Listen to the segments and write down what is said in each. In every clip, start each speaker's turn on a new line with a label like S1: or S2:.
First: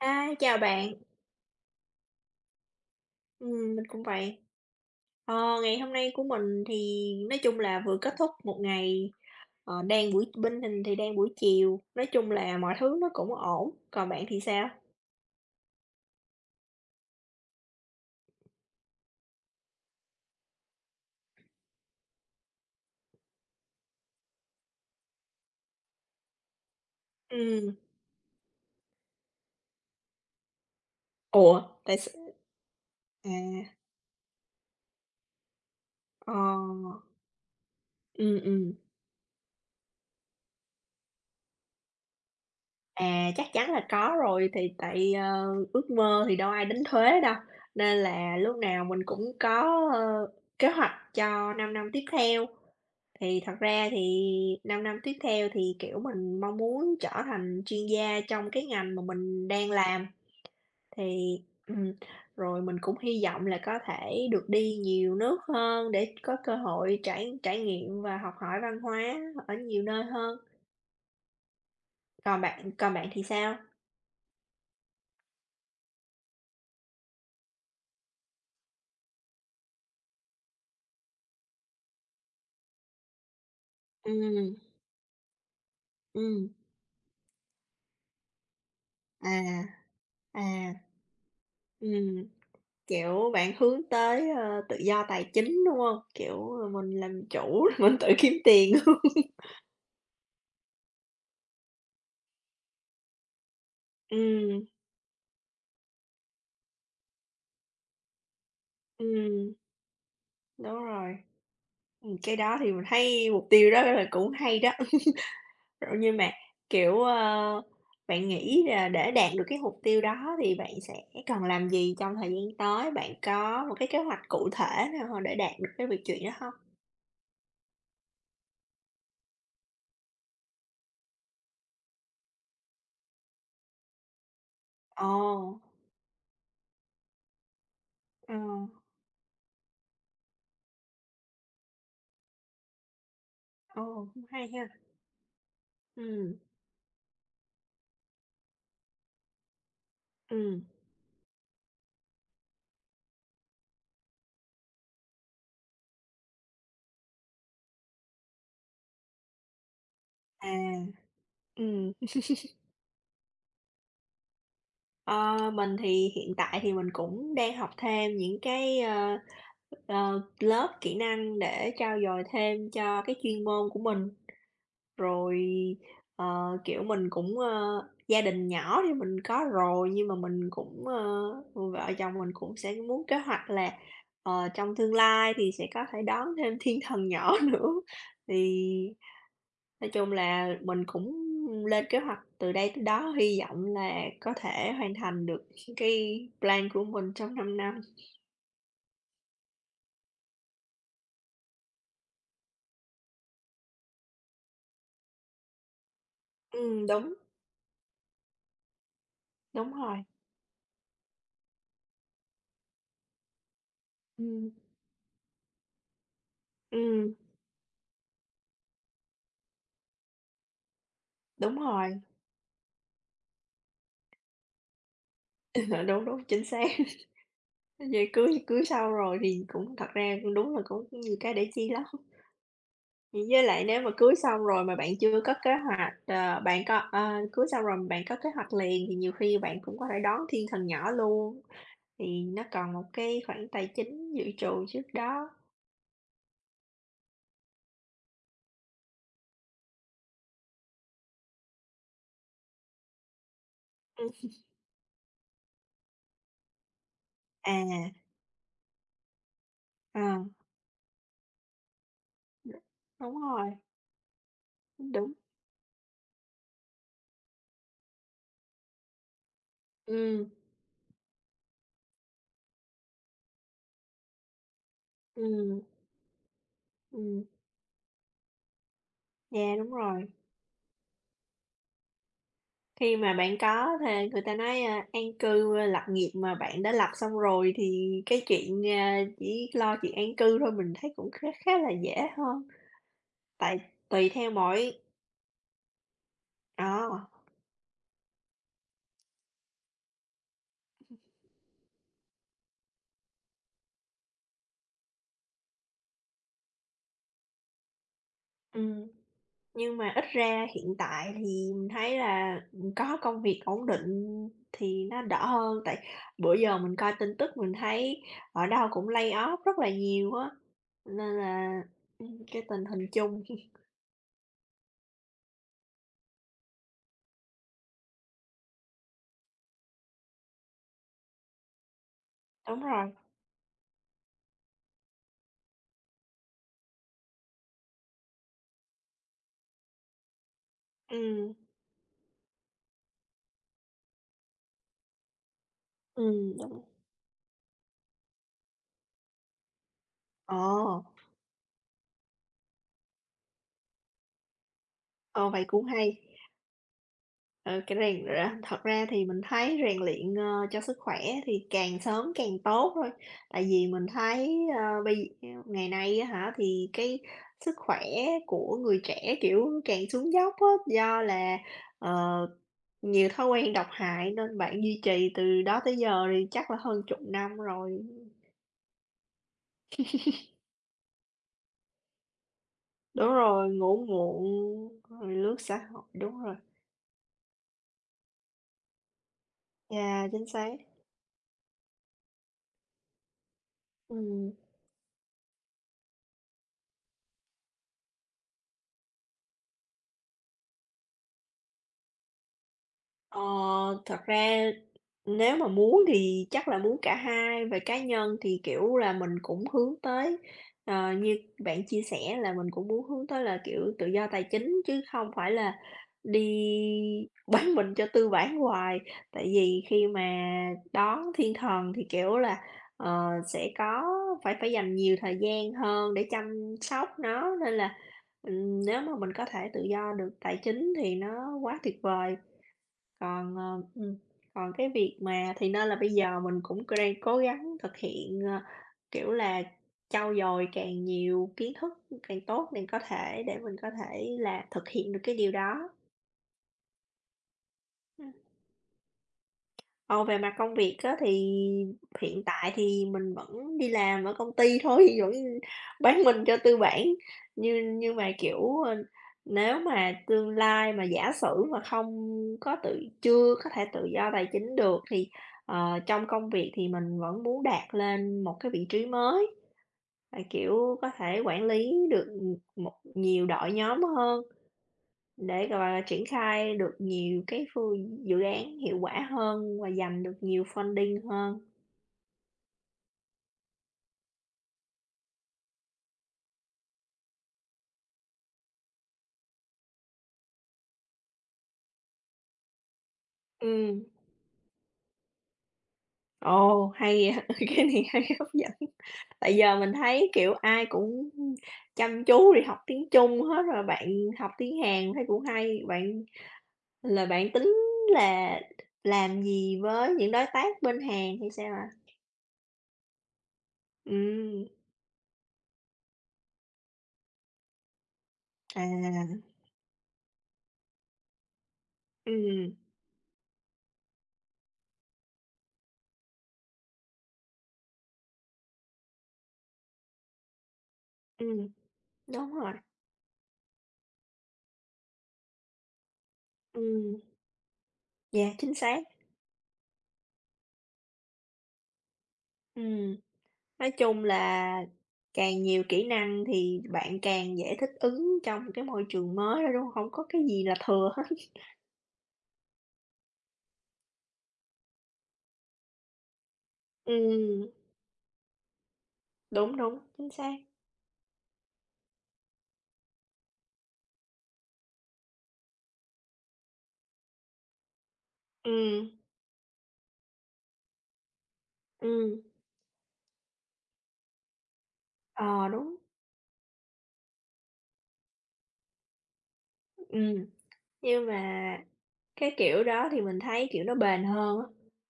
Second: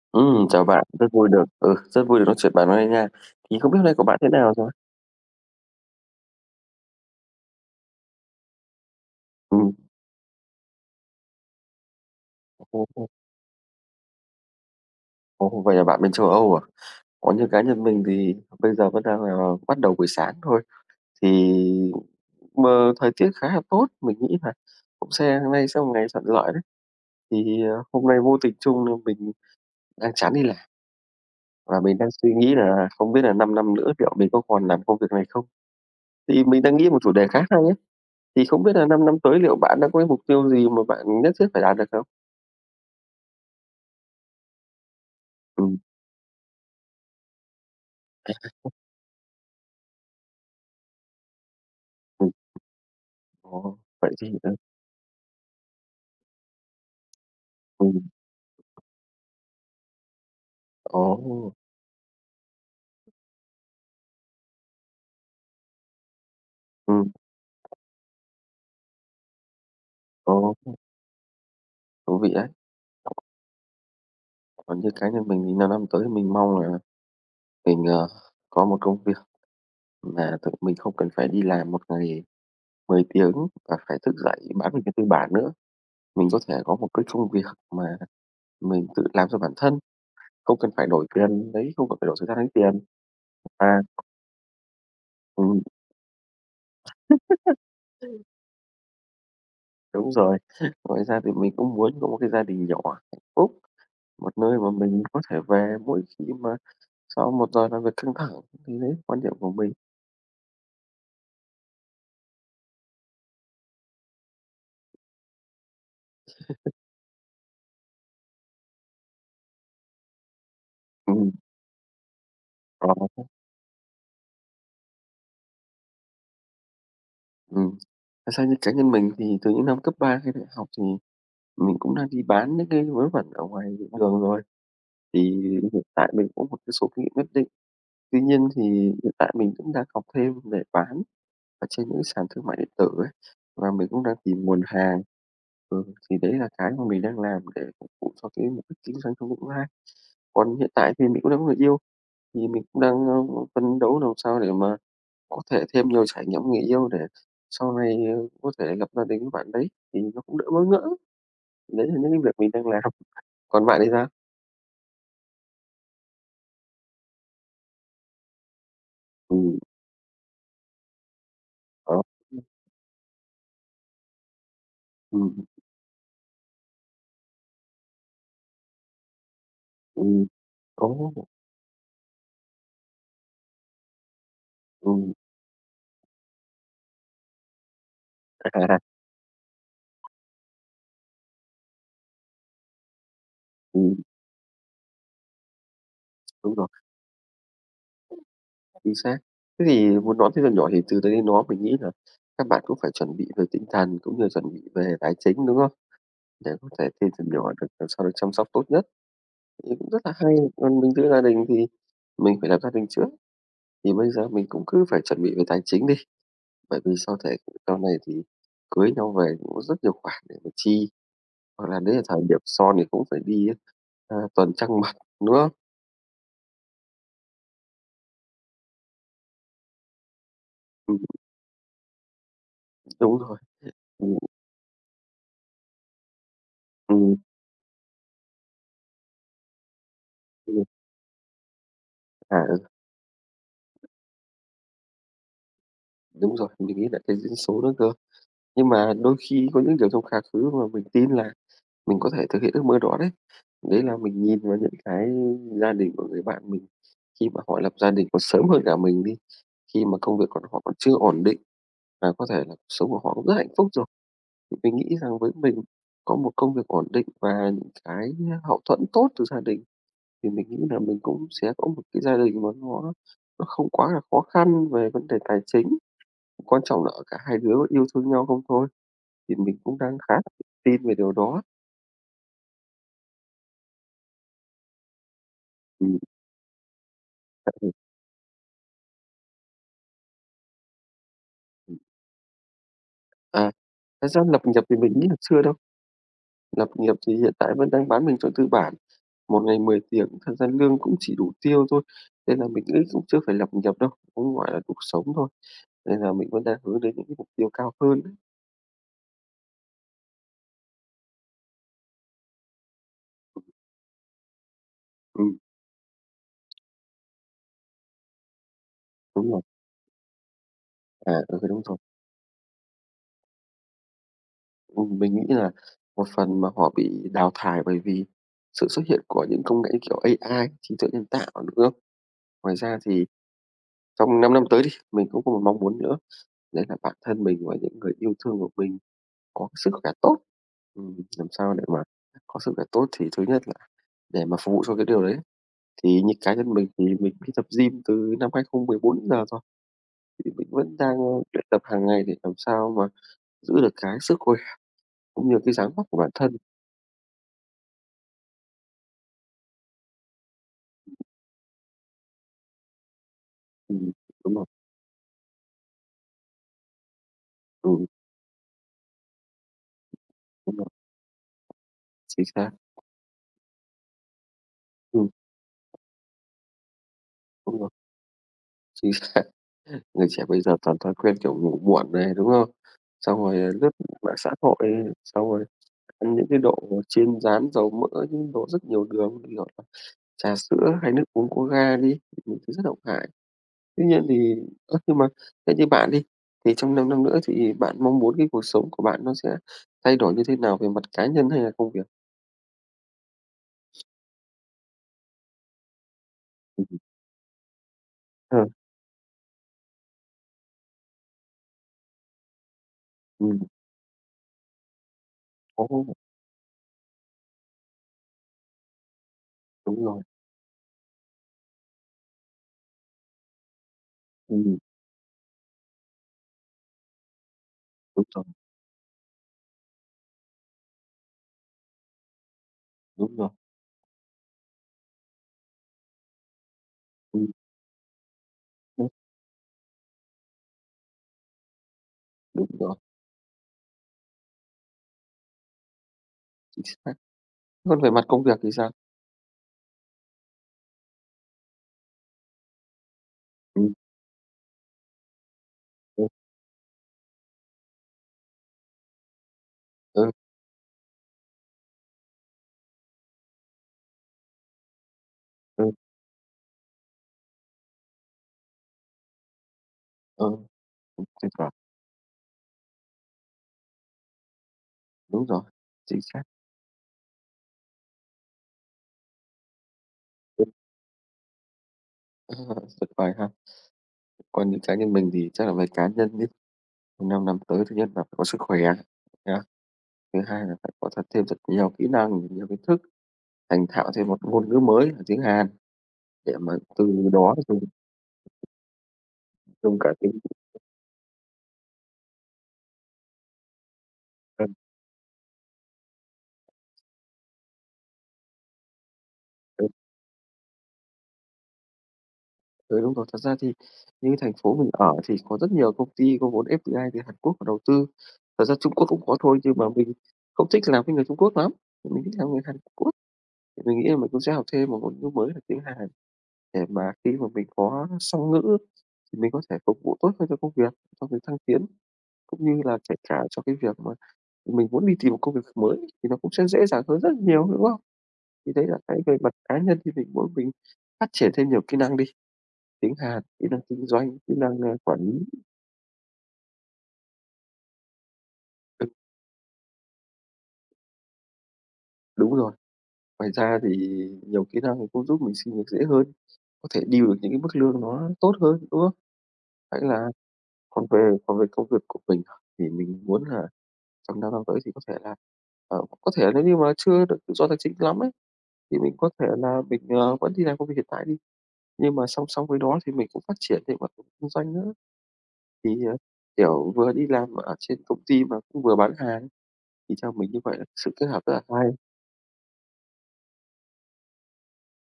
S1: Hi,
S2: Ừm,
S1: chào
S2: chào bạn,
S1: bạn!
S2: rất vui được ừ, rất vui được nói chuyện bạn hôm nay nha. Thì không
S1: Ừm,
S2: biết
S1: mình
S2: hôm nay
S1: cũng
S2: của bạn thế
S1: vậy.
S2: nào rồi?
S1: Ờ, ngày hôm nay của mình thì nói chung là vừa kết thúc một ngày,
S2: Ừm.
S1: ờ, đang buổi bên mình thì đang buổi chiều, nói chung là mọi
S2: Ồ,
S1: thứ
S2: ồ!
S1: nó cũng ổn. Còn bạn thì sao?
S2: Ồ, vậy là bạn bên châu Âu à? Còn như cá nhân mình thì bây giờ vẫn đang là, ờ, bắt đầu buổi sáng thôi, thì mờ thời tiết khá là tốt, mình nghĩ là cũng se hôm nay sẽ là một ngày thuận lợi đấy. Thì, à,
S1: Ừm.
S2: hôm nay vô tình chung là mình đang chán đi làm.
S1: Ủa?
S2: Và
S1: Tại
S2: mình
S1: s
S2: đang suy nghĩ là không biết
S1: à.
S2: là 5 năm nữa liệu mình có còn làm công việc này không?
S1: Ờ.
S2: Thì mình đang nghĩ một chủ đề khá hay nhé,
S1: Ừm,
S2: thì không
S1: ừm.
S2: biết là 5 năm tới liệu bạn đã có cái mục tiêu gì mà bạn nhất thiết phải đạt được không?
S1: À, chắc chắn là có rồi. Thì tại, ờ,
S2: Ừm.
S1: ước mơ thì đâu ai đánh thuế đâu, nên
S2: À,
S1: là lúc
S2: [unintelligible]
S1: nào mình cũng có, ơ, kế hoạch cho 5 năm tiếp
S2: Ừm.
S1: theo. Thì thật
S2: Ồ!
S1: ra
S2: Vậy thì
S1: thì
S2: ừ.
S1: 5 năm tiếp theo thì, kiểu, mình mong muốn trở thành chuyên
S2: Ừm.
S1: gia trong cái ngành mà mình đang làm, thì
S2: Ồ!
S1: ừm, rồi mình cũng hy vọng là có thể được đi nhiều nước hơn để có cơ hội
S2: Ừm.
S1: trải trải nghiệm và học hỏi văn hóa ở nhiều nơi hơn.
S2: Ồ, ưm. Thú vị
S1: Còn
S2: đấy.
S1: bạn còn bạn thì sao?
S2: Còn như cá nhân mình thì 5 năm tới thì mình mong là mình, ờ, có một công việc, và tự mình không cần phải đi làm một ngày 10 tiếng là phải thức dậy
S1: Ừm.
S2: bán mình cho tư bản nữa. Mình có
S1: Ừm.
S2: thể có một cái công việc mà mình tự làm cho bản
S1: À.
S2: thân, không cần
S1: À.
S2: phải đổi tiền lấy không cần phải đổi
S1: Ừm.
S2: thời gian lấy tiền
S1: Kiểu bạn
S2: và
S1: hướng tới, ơ, tự do tài
S2: Ừm.
S1: chính, đúng hông? Kiểu, ờ, mình làm chủ, mình tự kiếm tiền, đúng hông?
S2: Đúng rồi. Ngoài ra thì mình cũng muốn có một cái gia đình nhỏ phúc, một nơi
S1: Ừm.
S2: mà mình có thể về mỗi khi mà sau một giờ làm việc căng thẳng, thì đấy quan điểm của
S1: Ừm.
S2: mình.
S1: Đúng rồi. Ừm, cái đó thì mình thấy mục tiêu đó đó là cũng hay đó. Ơ, nhưng mà, kiểu, ơ, bạn nghĩ là để đạt được cái mục tiêu đó thì bạn sẽ
S2: Ừm.
S1: cần làm gì trong thời gian tới? Bạn
S2: [unintelligible]
S1: có một cái kế hoạch cụ thể nào mà để đạt được cái việc chuyện đó hông?
S2: Ừm. Thật ra như cá nhân mình thì từ những năm cấp 3 hay đại học thì mình mình cũng đã đi bán mấy cái vớ vẩn ở ngoài đường rồi, thì
S1: Ồ!
S2: hiện tại mình có một cái số kinh nghiệm nhất định, tuy
S1: Ờ.
S2: nhiên thì hiện tại mình cũng đang học thêm để bán ở trên những sàn thương mại điện tử ấy, và mình cũng
S1: Ồ,
S2: đang
S1: cũng
S2: tìm
S1: hay
S2: nguồn
S1: ha!
S2: hàng. Ừ, thì đấy
S1: Ừm.
S2: là cái mình đang làm để phục vụ cho cái mục đích kinh doanh trong tương lai. Còn
S1: Ừm.
S2: hiện tại thì mình cũng đang có người yêu, thì mình cũng đang, a, ừm, phấn đấu làm sao để mà có thể thêm nhiều trải nghiệm với người yêu để sau này, ờ, có thể lập gia đình với bạn đấy thì nó cũng đỡ
S1: À.
S2: bỡ ngỡ. Đấy
S1: Ừm.
S2: là những cái việc mình đang làm, còn bạn thì sao?
S1: Ơ, mình thì hiện tại thì mình cũng đang học thêm những cái, ơ,
S2: Ừm.
S1: ờ, lớp kỹ năng để
S2: Ồ!
S1: trau dồi thêm cho cái chuyên môn của mình.
S2: Ừm,
S1: Rồi,
S2: ừm.
S1: ờ, kiểu, mình cũng, ơ gia đình nhỏ thì mình có rồi, nhưng mà
S2: Ừm.
S1: mình cũng,
S2: Ồ!
S1: ơ vợ chồng mình cũng sẽ muốn kế hoạch là, ờ, trong tương
S2: Ừm.
S1: lai thì sẽ có thể đón thêm thiên thần nhỏ nữa.
S2: À!
S1: Thì nói chung là mình cũng lên kế hoạch từ đây tới đó, hy vọng
S2: Ừm.
S1: là có thể hoàn thành được cái
S2: Đúng rồi.
S1: plan của mình trong 5 năm.
S2: Chính xác. Thế thì muốn đón thiên thần nhỏ thì từ đây đến đó mình nghĩ là căn bản cũng phải chuẩn bị về tinh thần, cũng như là chuẩn bị về tài chính, đúng không? Để có
S1: Ừm,
S2: thể thiên
S1: đúng.
S2: thần nhỏ được, ờ, sau này chăm sóc tốt nhất
S1: Đúng
S2: thì cũng rất
S1: rồi.
S2: hay, còn mình giữ gia đình thì mình phải là gia đình trước thì bây giờ mình
S1: Ừm.
S2: cũng cứ phải chuẩn bị về tài chính đi, bởi vì
S1: Ừm.
S2: sau thể sau này thì cưới nhau về cũng có rất nhiều khoản để mà chi,
S1: Đúng
S2: hoặc là đấy
S1: rồi.
S2: là thời điểm son thì cũng phải đi, ơ, tuần trăng mặt mật, đúng không?
S1: Đúng, đúng, chính xác. Giờ cưới thì cưới xong rồi thì cũng thật ra cũng đúng là cũng
S2: Ừm.
S1: nhiều cái để chi lắm. V
S2: Đúng rồi.
S1: với lại nếu mà
S2: Th ừm.
S1: cưới xong rồi mà bạn chưa có kế hoạch, ờ, bạn có, ơ
S2: Ừm.
S1: cưới xong rồi bạn có kế hoạch liền thì nhiều khi bạn cũng có thể đón thiên
S2: Ừm.
S1: thần nhỏ luôn, thì
S2: À,
S1: nó
S2: ừ.
S1: còn một cái khoảng tài chính dự trù trước đó.
S2: Đúng rồi, mình nghĩ là cái duyên số nữa cơ. Nhưng mà đôi khi có những kiểu trong quá khứ mà mình tin là mình có thể thực hiện ước mơ đó đấy. Đấy là
S1: Ừm.
S2: mình nhìn vào những cái gia đình của người bạn mình, khi mà họ lập
S1: À.
S2: gia đình còn sớm hơn cả mình đi, khi mà công việc
S1: Ờ.
S2: của họ còn chưa ổn định là có thể là cuộc sống của họ
S1: Đúng
S2: cũng rất hạnh
S1: rồi.
S2: phúc rồi. Mình nghĩ
S1: Đúng.
S2: rằng với mình có một công việc ổn định và những cái hậu thuẫn tốt từ gia đình
S1: Ừm.
S2: thì mình nghĩ là mình cũng sẽ có một cái gia đình mà nó nó không quá là khó khăn về vấn đề tài
S1: Ừm.
S2: chính, quan trọng ở cả
S1: Ừm.
S2: hai đứa vẫn yêu thương nhau không thôi, thì
S1: Yeah,
S2: mình
S1: đúng
S2: cũng đang
S1: rồi.
S2: khá tin về điều đó.
S1: Khi mà bạn có thê người ta nói, ơ, an cư lập
S2: Ừm.
S1: nghiệp mà bạn, đã lập xong
S2: À,
S1: rồi
S2: ừ.
S1: thì cái chuyện, ơ, chỉ lo chuyện an cư thôi mình thấy cũng khá khá là
S2: Ừm.
S1: dễ hơn,
S2: À.
S1: tại tùy
S2: Thật ra
S1: theo
S2: lập nghiệp
S1: mỗi
S2: thì mình nghĩ là chưa đâu. Lập nghiệp
S1: À!
S2: thì hiện tại vẫn đang bán mình cho tư bản một ngày 10 tiếng, thật ra lương cũng chỉ đủ tiêu thôi, nên là mình nghĩ cũng chưa phải lập nghiệp đâu, cũng gọi là cuộc sống thôi. Nên là mình vẫn đang hướng đến những cái mục tiêu cao hơn đấy.
S1: Ừm. Nhưng mà ít ra hiện tại thì mình thấy là mình có công việc ổn định thì nó đỡ
S2: Ừm.
S1: hơn, tại bữa giờ mình coi tin tức mình thấy ở đâu cũng lay
S2: Đúng
S1: off
S2: rồi.
S1: rất là nhiều á.
S2: À,
S1: Nên
S2: ừ,
S1: là,
S2: đúng rồi.
S1: ưm, cái tình hình chung.
S2: Ừm, mình nghĩ là một phần mà họ bị đào thải bởi vì sự xuất hiện của những công nghệ như kiểu AI- trí tuệ nhân tạo, đúng không? Ngoài
S1: Đúng
S2: ra
S1: rồi.
S2: thì trong 5 năm tới đi, mình cũng có một mong muốn nữa đấy là bản thân mình và những người yêu thương của mình có cái sức khoẻ tốt. Ừm, làm
S1: Ừm.
S2: sao để mà có sức khoẻ tốt thì thứ nhất là để mà phục vụ cho cái điều đấy thì như cá
S1: Ừm,
S2: nhân
S1: đúng.
S2: mình thì mình cũng đi tập gym từ năm 2014 đến giờ rồi, thì mình vẫn
S1: Ồ!
S2: đang luyện tập hàng ngày để làm sao mà giữ được cái sức khỏe cũng
S1: Ồ,
S2: như
S1: vậy
S2: cái
S1: cũng
S2: dáng vóc
S1: hay!
S2: của bản thân.
S1: Ờ, cái này ra thật ra thì mình thấy rèn luyện, ơ, cho sức khỏe thì càng sớm càng tốt thôi. Tại vì
S2: Ừm,
S1: mình
S2: ừm. Đúng
S1: thấy,
S2: rồi.
S1: ơ, bây [unintelligible] ngày nay á hả, thì cái sức
S2: Ừm,
S1: khỏe
S2: ừm.
S1: của người trẻ, kiểu, càng xuống dốc á,
S2: Đúng rồi.
S1: do là, ờ,
S2: Chính xác.
S1: nhiều thói quen độc hại. Nên bạn duy trì
S2: Ừm.
S1: từ đó tới giờ thì chắc là hơn chục năm
S2: Đúng rồi.
S1: rồi.
S2: Chính xác! Người trẻ bây giờ toàn thói quen kiểu ngủ muộn này, đúng không?
S1: Đúng
S2: Xong rồi
S1: rồi,
S2: lướt
S1: ngủ
S2: mạng xã hội,
S1: muộn, rồi
S2: xong
S1: lướt
S2: rồi
S1: xã hội.
S2: ăn
S1: Đúng
S2: những
S1: rồi.
S2: cái đồ chiên rán dầu mỡ, những đồ rất nhiều đường như kiểu
S1: Yeah, chính
S2: trà
S1: xác.
S2: sữa hay nước uống có ga đi, những thứ rất độc hại. Tuy nhiên
S1: Ừm.
S2: thì ơ, nhưng mà theo như bạn đi, thì trong 5 năm nữa thì bạn mong muốn cái cuộc sống của bạn nó sẽ thay đổi như thế nào về mặt cá nhân hay là công việc?
S1: Ờ, thật ra nếu mà muốn thì chắc là
S2: Ừm,
S1: muốn
S2: ừm.
S1: cả hai. Về cá nhân thì,
S2: Ờ.
S1: kiểu là, mình cũng hướng tới ờ, như bạn chia sẻ là mình cũng muốn hướng tới là
S2: Ừm.
S1: kiểu tự do tài chính chứ không phải là
S2: Ồ!
S1: đi bán mình cho tư bản hoài, tại vì
S2: Đúng
S1: khi
S2: rồi.
S1: mà đón thiên thần thì, kiểu là, ờ, sẽ có phải phải
S2: Ừm.
S1: dành nhiều thời gian hơn để chăm sóc nó, nên là,
S2: Đúng rồi.
S1: ừm, nếu mà mình có thể tự do được tài chính thì nó quá tuyệt vời.
S2: Đúng rồi.
S1: Còn, ờ, ừm, còn cái việc mà thì nên là bây giờ mình cũng c đang cố
S2: Ừm.
S1: gắng thực hiện, ơ,
S2: [unintelligible]
S1: kiểu là, trau dồi càng nhiều kiến thức càng
S2: Đúng
S1: tốt để
S2: rồi.
S1: có thể để mình có thể là hiện được cái điều đó.
S2: Chính xác! Còn về mặt
S1: Ừm.
S2: công việc thì sao?
S1: Còn về mặt công việc á thì hiện tại thì mình vẫn đi
S2: Ừm.
S1: làm ở công ty thôi, vẫn bán
S2: Ừm.
S1: mình cho tư bản, như nhưng mà, kiểu, ơ, nếu mà
S2: Ừ.
S1: tương lai mà giả sử mà không có tự chưa có thể tự do tài chính được thì,
S2: Ừ.
S1: ờ, trong công việc thì mình vẫn muốn đạt lên một cái vị trí mới, và,
S2: Ờ,
S1: kiểu, có
S2: cũng
S1: thể
S2: thỉnh
S1: quản
S2: thoảng.
S1: lý được, ừm, một nhiều đội nhóm hơn
S2: Đúng rồi.
S1: để, gọi là,
S2: Chính
S1: triển
S2: xác!
S1: khai được nhiều cái phương dự án hiệu quả hơn và giành được nhiều
S2: Ừm.
S1: funding hơn.
S2: A, tuyệt vời ha! Còn như cá nhân mình thì chắc là với cá nhân nhá, trong 5 năm tới thứ nhất là phải có sức khoẻ nhá. Thứ hai là phải có thật thêm thật nhiều kỹ năng, nhiều kiến thức, thành
S1: Ừm.
S2: thạo thêm một ngôn ngữ mới là tiếng Hàn để mà
S1: Ồ,
S2: từ
S1: hay
S2: đó
S1: vậy! Cái
S2: [unintelligible]
S1: này hay, hấp dẫn. Tại giờ mình
S2: Trung cả
S1: thấy,
S2: tiếng
S1: kiểu, ai cũng, ưm, chăm chú đi học tiếng Trung hết rồi, bạn học
S2: Ừ.
S1: tiếng Hàn thấy cũng hay. Bạn là bạn tính là làm gì
S2: Ừ.
S1: với những đối tác bên Hàn hay sao ạ?
S2: Ừ, đúng rồi, thật ra thì như cái thành
S1: Ừm.
S2: phố mình ở thì có rất nhiều công ty có vốn FDI như Hàn Quốc vào đầu tư, thật ra Trung Quốc cũng có
S1: À!
S2: thôi nhưng mà mình không thích làm với người Trung Quốc lắm, mình thích làm với người
S1: Ừm.
S2: Hàn Quốc. Mình nghĩ là mình cũng sẽ học thêm 1 ngôn ngữ mới là tiếng Hàn để mà khi mà mình có song ngữ thì mình có thể phục vụ tốt hơn cho công việc, cho việc thăng
S1: Ừm.
S2: tiến,
S1: Đúng
S2: cũng
S1: rồi.
S2: như là kể cả cho cái việc mà mình muốn đi tìm một công việc mới thì nó cũng sẽ dễ dàng
S1: Ừm.
S2: hơn rất là nhiều, đúng không?
S1: Yeah,
S2: Vì
S1: chính
S2: thế là
S1: xác.
S2: cái về mặt cá nhân đi thì mỗi mình phát triển thêm nhiều kỹ năng đi, tiếng
S1: Ừm.
S2: Hàn, kỹ năng
S1: Nói
S2: kinh
S1: chung
S2: doanh, kỹ
S1: là
S2: năng, ơ, quản lý.
S1: càng nhiều kỹ năng thì bạn càng dễ thích ứng trong cái môi trường mới đó, đúng hổng có gì là thừa hết.
S2: Đúng rồi. Ngoài ra thì nhiều kỹ năng cũng giúp mình xin việc dễ hơn, có thể deal được những cái
S1: Ừm.
S2: mức lương nó tốt hơn, đúng không?
S1: Đúng, đúng,
S2: Vậy
S1: chính
S2: là
S1: xác.
S2: còn về còn về công việc mình thì mình muốn là trong 5 năm tới thì có thể là, ờ, có thể là nếu như mà chưa được tự do tài chính lắm ấy thì mình
S1: Ừm.
S2: có thể là mình, à, vẫn đi làm công việc hiện tại đi, nhưng mà
S1: Ừm.
S2: song song với đó thì mình cũng phát triển về mặt kinh doanh nữa.
S1: Ờ,
S2: Thì,
S1: đúng.
S2: à, kiểu, vừa đi làm ở trên công ty mà cũng vừa bán hàng, thì theo
S1: Ừm.
S2: mình như vậy là sự
S1: Nhưng
S2: kết hợp rất là
S1: mà
S2: hay.
S1: cái kiểu đó thì mình thấy, kiểu, nó bền hơn á.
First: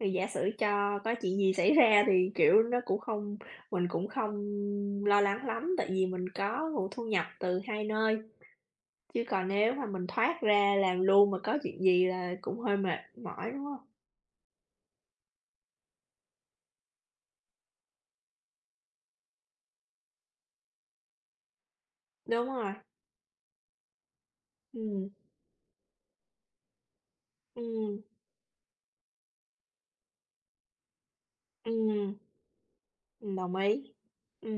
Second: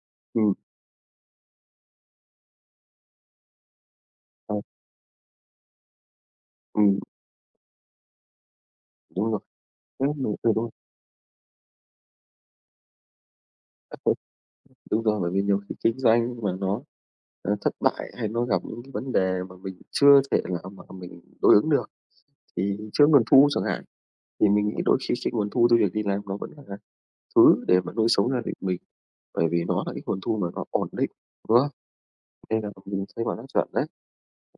S1: Thì giả sử
S2: Ừm.
S1: cho có chuyện gì xảy ra thì, kiểu, nó cũng không mình cũng không
S2: Ờ.
S1: lo lắng lắm, tại vì mình có nguồn
S2: Ừm.
S1: thu nhập từ hai nơi, chứ
S2: Đúng rồi.
S1: còn nếu mà mình
S2: Thế mà
S1: thoát
S2: ừ, đúng rồi.
S1: ra làm luôn mà có chuyện gì là cũng hơi mệt mỏi, đúng hông?
S2: Đúng rồi, bởi vì nhiều khi kinh doanh mà nó, a, thất bại hay nó gặp những cái vấn đề mà mình chưa thể nào mà mình đối ứng được,
S1: Đúng rồi.
S2: thì trước nguồn thu chẳng hạn, thì mình nghĩ đôi
S1: Ừm.
S2: khi khi nguồn thu cho việc đi làm nó vẫn là thứ để mà
S1: Ừm.
S2: nuôi sống gia đình mình, bởi vì nó là cái nguồn thu mà nó ổn định, đúng không?
S1: Ừm.
S2: Nên là bọn mình sẽ
S1: Ừm,
S2: bảo trắc
S1: đồng
S2: trở đấy.
S1: ý.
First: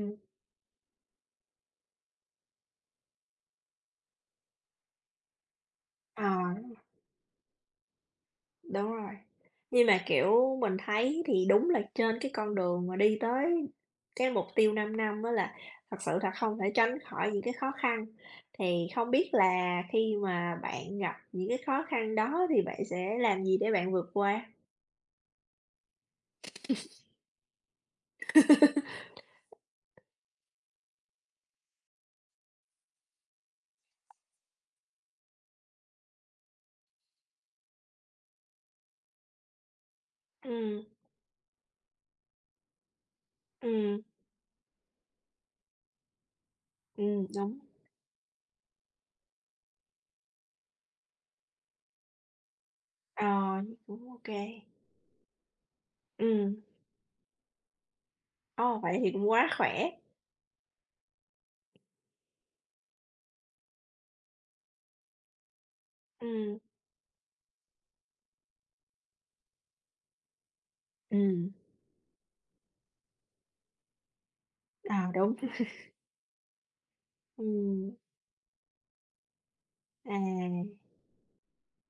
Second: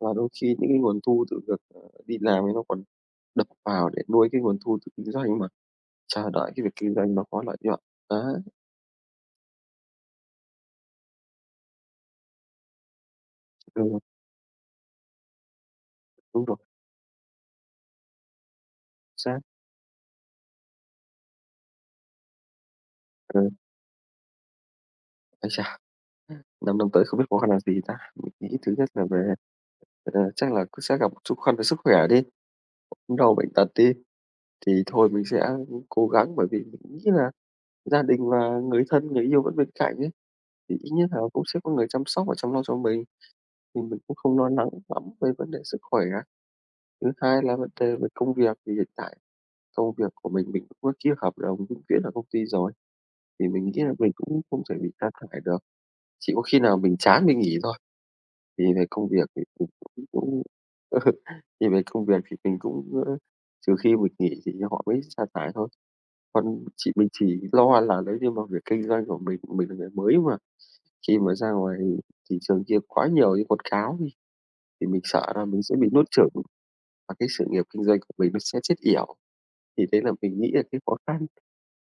S2: Và đôi khi những cái nguồn thu từ việc, ờ, đi làm thì nó còn đập vào để nuôi cái nguồn thu từ kinh doanh mà chờ đợi
S1: À.
S2: cái việc kinh doanh nó có lợi nhuận, đấy.
S1: Đúng rồi. Nhưng mà, kiểu, mình thấy thì đúng là trên cái con đường mà đi tới
S2: Đúng rồi.
S1: cái mục tiêu 5 năm á là thật sự là
S2: Đúng
S1: không
S2: rồi.
S1: thể tránh khỏi những cái khó khăn. Thì không biết
S2: Xác.
S1: là khi mà bạn gặp những cái khó khăn đó thì bạn sẽ làm
S2: Ừ.
S1: gì để bạn vượt qua?
S2: Ái chà! 5 năm tới không biết khó khăn là gì ta? Mình nghĩ thứ nhất là về, à, chắc là cũng sẽ gặp một chút khó khăn về sức khoẻ đi, ốm đau bệnh tật đi, thì thôi mình sẽ, ưm, cố gắng bởi vì mình nghĩ là gia đình và người thân, người yêu vẫn bên cạnh ấy, thì
S1: Ừm.
S2: ít nhất là cũng có người chăm sóc và chăm lo cho mình, thì mình
S1: Ừm.
S2: cũng không lo lắng lắm về vấn đề sức khoẻ. Thứ
S1: Ừm,
S2: hai là
S1: đúng.
S2: vấn đề về công việc. Thì hiện tại công việc của mình, mình cũng có ký hợp đồng vĩnh viễn ở công ty rồi, thì
S1: Ờ,
S2: mình nghĩ là
S1: cũng
S2: mình
S1: OK.
S2: cũng không thể bị sa thải được, chỉ có
S1: Ừm.
S2: khi nào mình chán mình nghỉ thôi. Thì
S1: Ồ,
S2: về
S1: vậy
S2: công
S1: thì
S2: việc
S1: cũng
S2: thì
S1: quá
S2: mình
S1: khỏe.
S2: cũng cũng thì về công việc thì mình cũng, ơ, nhiều khi mình nghỉ thì họ mới sa thải thôi.
S1: Ừm.
S2: Còn chỉ mình chỉ lo là nếu như mà việc kinh doanh của mình, mình là người mới mà, khi mới
S1: Ừm.
S2: ra ngoài thì thị trường kia quá nhiều những quảng cáo đi, thì
S1: Ờ,
S2: mình
S1: đúng.
S2: sợ là mình sẽ bị nuốt chửng và cái sự nghiệp kinh
S1: Ừm.
S2: doanh của mình nó sẽ chết yểu. Thì đấy là mình nghĩ là
S1: À.
S2: cái khó khăn,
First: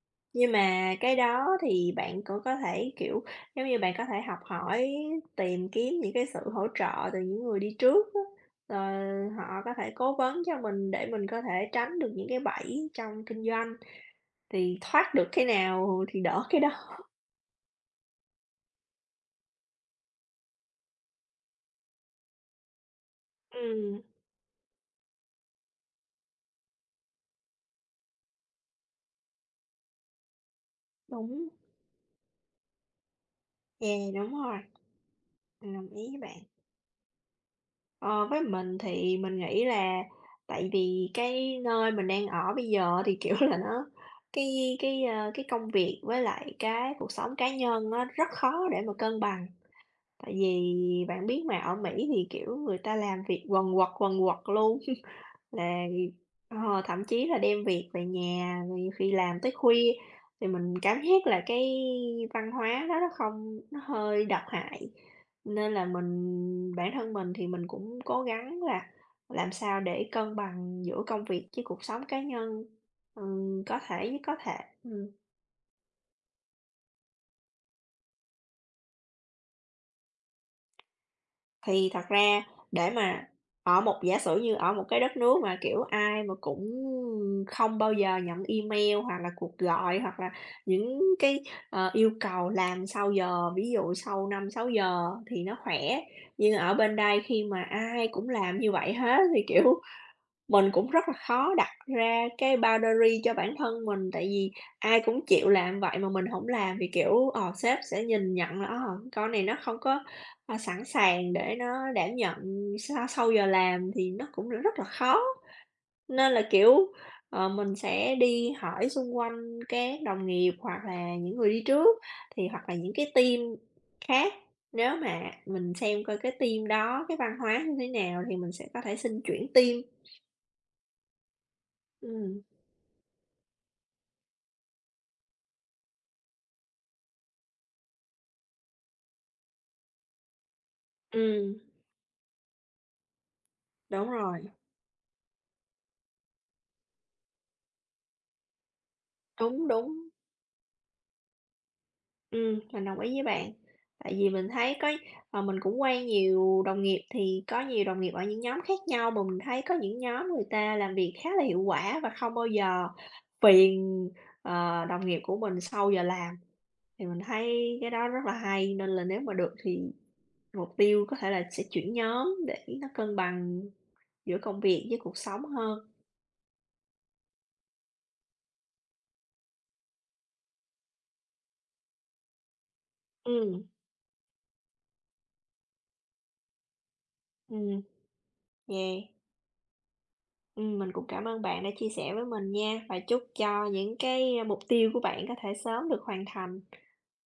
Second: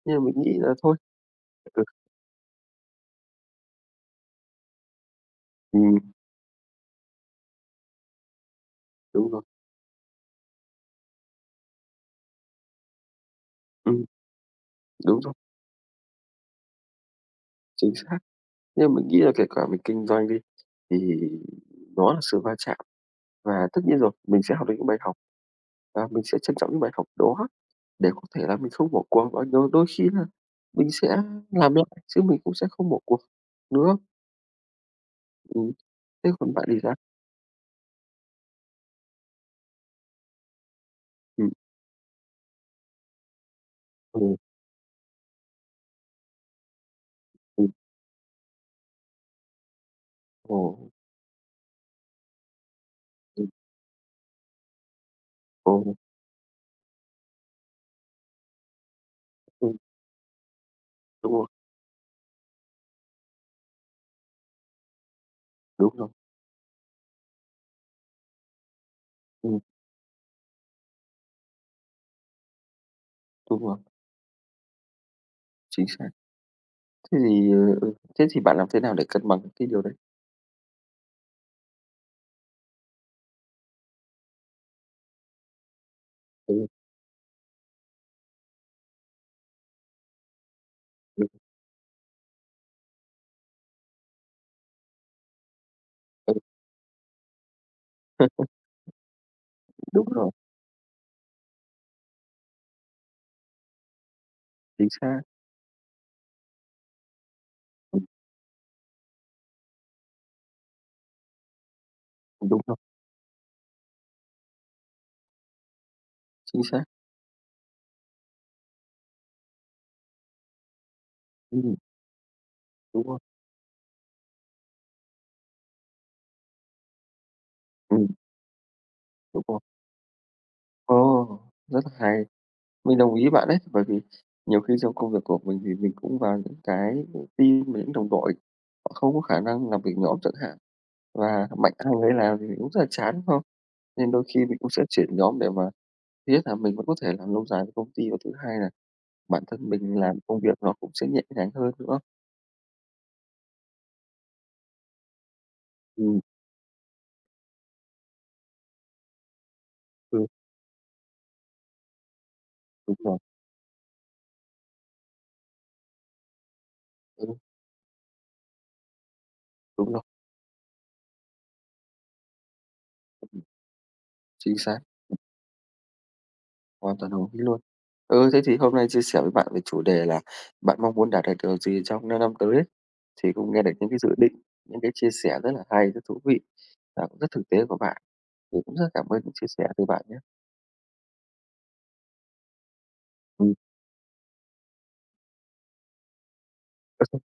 S2: nhưng mà mình
S1: Nhưng
S2: nghĩ là
S1: mà
S2: thôi
S1: cái đó
S2: ừ.
S1: thì bạn cũng có thể kiểu, giống như bạn có thể học hỏi, tìm kiếm những
S2: Ừm.
S1: cái sự hỗ trợ từ những người đi trước á. Ờ,
S2: Đúng rồi.
S1: họ có thể cố vấn cho mình để mình có thể tránh được những cái bẫy trong kinh doanh.
S2: Ừm.
S1: Thì thoát
S2: Đúng
S1: được
S2: rồi.
S1: cái nào thì đỡ cái đó.
S2: Chính xác. Nhưng mà mình nghĩ là kể cả mình kinh doanh đi, thì nó là sự va chạm. Và tất nhiên
S1: Ừm.
S2: rồi, mình sẽ học được những bài học và mình sẽ trân trọng những bài học đó để có thể là mình không bỏ cuộc và rồi đôi khi là mình sẽ
S1: Đúng.
S2: làm được, chứ mình cũng sẽ không bỏ cuộc nữa.
S1: Yeah, đúng rồi.
S2: Ừm.
S1: Mình đồng ý với
S2: Thế
S1: bạn.
S2: còn bạn thì sao?
S1: Ờ, với mình thì mình nghĩ là tại vì
S2: Ừm.
S1: cái nơi mình đang ở bây giờ thì kiểu là nó
S2: Ừm.
S1: cái cái, ơ, cái công việc với lại cái cuộc sống cá
S2: Ừm.
S1: nhân á rất khó để mà cân bằng. Tại
S2: Ồ.
S1: vì bạn biết mà, ở Mỹ thì, kiểu, người ta làm việc
S2: Ừm.
S1: quần quật, quần quật luôn là
S2: Ồ.
S1: vì ờ, thậm chí là đem việc về nhà, rồi nhiều khi làm tới
S2: Ừm.
S1: khuya, thì mình cảm giác
S2: Đúng
S1: là
S2: rồi.
S1: cái văn hóa nó rất không nó hơi độc hại. Nên là
S2: Đúng rồi.
S1: mình bản thân mình thì mình cũng cố gắng là làm
S2: Ừm.
S1: sao để cân bằng giữa công việc với cuộc sống cá nhân, ừm,
S2: Đúng
S1: có
S2: rồi.
S1: thể nhất có thể, ừm.
S2: Chính xác. Thế thì, ờ, ơ, thế thì bạn làm thế nào để cân bằng được cái điều đấy?
S1: Thì thật ra để mà ở một giả sử như ở một đất nước mà, kiểu, ai mà
S2: Đúng
S1: cũng,
S2: rồi.
S1: ừm, không bao giờ nhận email, hoặc là cuộc gọi, hoặc là những
S2: Ừm.
S1: cái, ờ, yêu cầu làm sau giờ, ví dụ sau 5:00-6:00 thì nó khỏe.
S2: Ừm.
S1: Nhưng ở bên đây khi mà ai cũng làm như vậy hết thì, kiểu,
S2: Đúng rồi.
S1: mình cũng rất là khó đặt ra cái boundary cho bản thân mình, tại vì
S2: Chính
S1: ai
S2: xác.
S1: cũng chịu làm vậy mà mình hổng làm thì, kiểu, ờ, sếp sẽ
S2: Ừm.
S1: nhìn nhận là, ơ, "con này nó không có, ơ, sẵn sàng để nó đảm nhận
S2: Ừm, đúng rồi.
S1: sau sau giờ làm" thì nó cũng r rất là khó. Nên là,
S2: Chính
S1: kiểu,
S2: xác.
S1: ờ, mình sẽ đi hỏi xung quanh các đồng nghiệp hoặc là những người đi
S2: Ừm.
S1: trước, thì hoặc là những
S2: Đúng
S1: cái
S2: rồi.
S1: team khác, nếu mà mình xem coi cái team đó, cái văn hóa như thế
S2: Ừm.
S1: nào thì mình sẽ có thể xin
S2: Đúng
S1: chuyển
S2: rồi.
S1: team.
S2: Ồ! Rất là hay!
S1: Ừm.
S2: Mình đồng ý với bạn đấy, bởi vì nhiều khi trong công việc của mình thì mình cũng vào những cái, kiểu, team, mà những đồng đội họ không có khả năng làm việc nhóm chẳng hạn và
S1: Ừm.
S2: mạnh ai người nấy làm thì cũng rất là chán, đúng không?
S1: Đúng
S2: Nên đôi
S1: rồi.
S2: khi mình cũng sẽ chuyển nhóm để mà thứ nhất là mình vẫn có thể làm lâu dài với công ty, và thứ hai là bản thân
S1: Đúng,
S2: mình
S1: đúng.
S2: làm công việc nó cũng sẽ nhẹ nhàng hơn nữa.
S1: Ừm, mình đồng ý với bạn, tại vì mình thấy có ờ, mình cũng quen
S2: Ừm.
S1: nhiều đồng nghiệp thì có nhiều đồng nghiệp ở những nhóm khác nhau mà mình thấy có những
S2: Ừ.
S1: nhóm người ta làm việc khá là hiệu quả và không bao giờ
S2: Đúng rồi.
S1: phiền, ờ, đồng nghiệp của mình sau giờ làm. Thì mình
S2: Ừm.
S1: thấy cái đó rất là hay, nên là nếu mà được thì
S2: Đúng rồi.
S1: mục tiêu có thể là sẽ chuyển nhóm để nó cân bằng giữa
S2: Chính
S1: công
S2: xác.
S1: việc với cuộc sống hơn.
S2: Hoàn toàn đồng ý luôn. Ừ, thế thì hôm nay chia sẻ với bạn về chủ đề là "Bạn mong muốn đạt được điều gì trong 5 năm tới" ấy, thì cũng nghe
S1: Ừm.
S2: được những cái dự định, những cái chia sẽ rất là hay, rất thú vị và cũng rất thực tế của
S1: Ừm.
S2: bạn. Mình cũng rất là cảm
S1: Yeah.
S2: ơn những chia sẻ từ bạn nhé.
S1: Ừm, mình cũng cảm ơn bạn đã chia sẻ với mình nha và chúc
S2: Ừm.
S1: cho những cái, ơ, mục tiêu của bạn có thể sớm được hoàn thành.
S2: [unintelligible]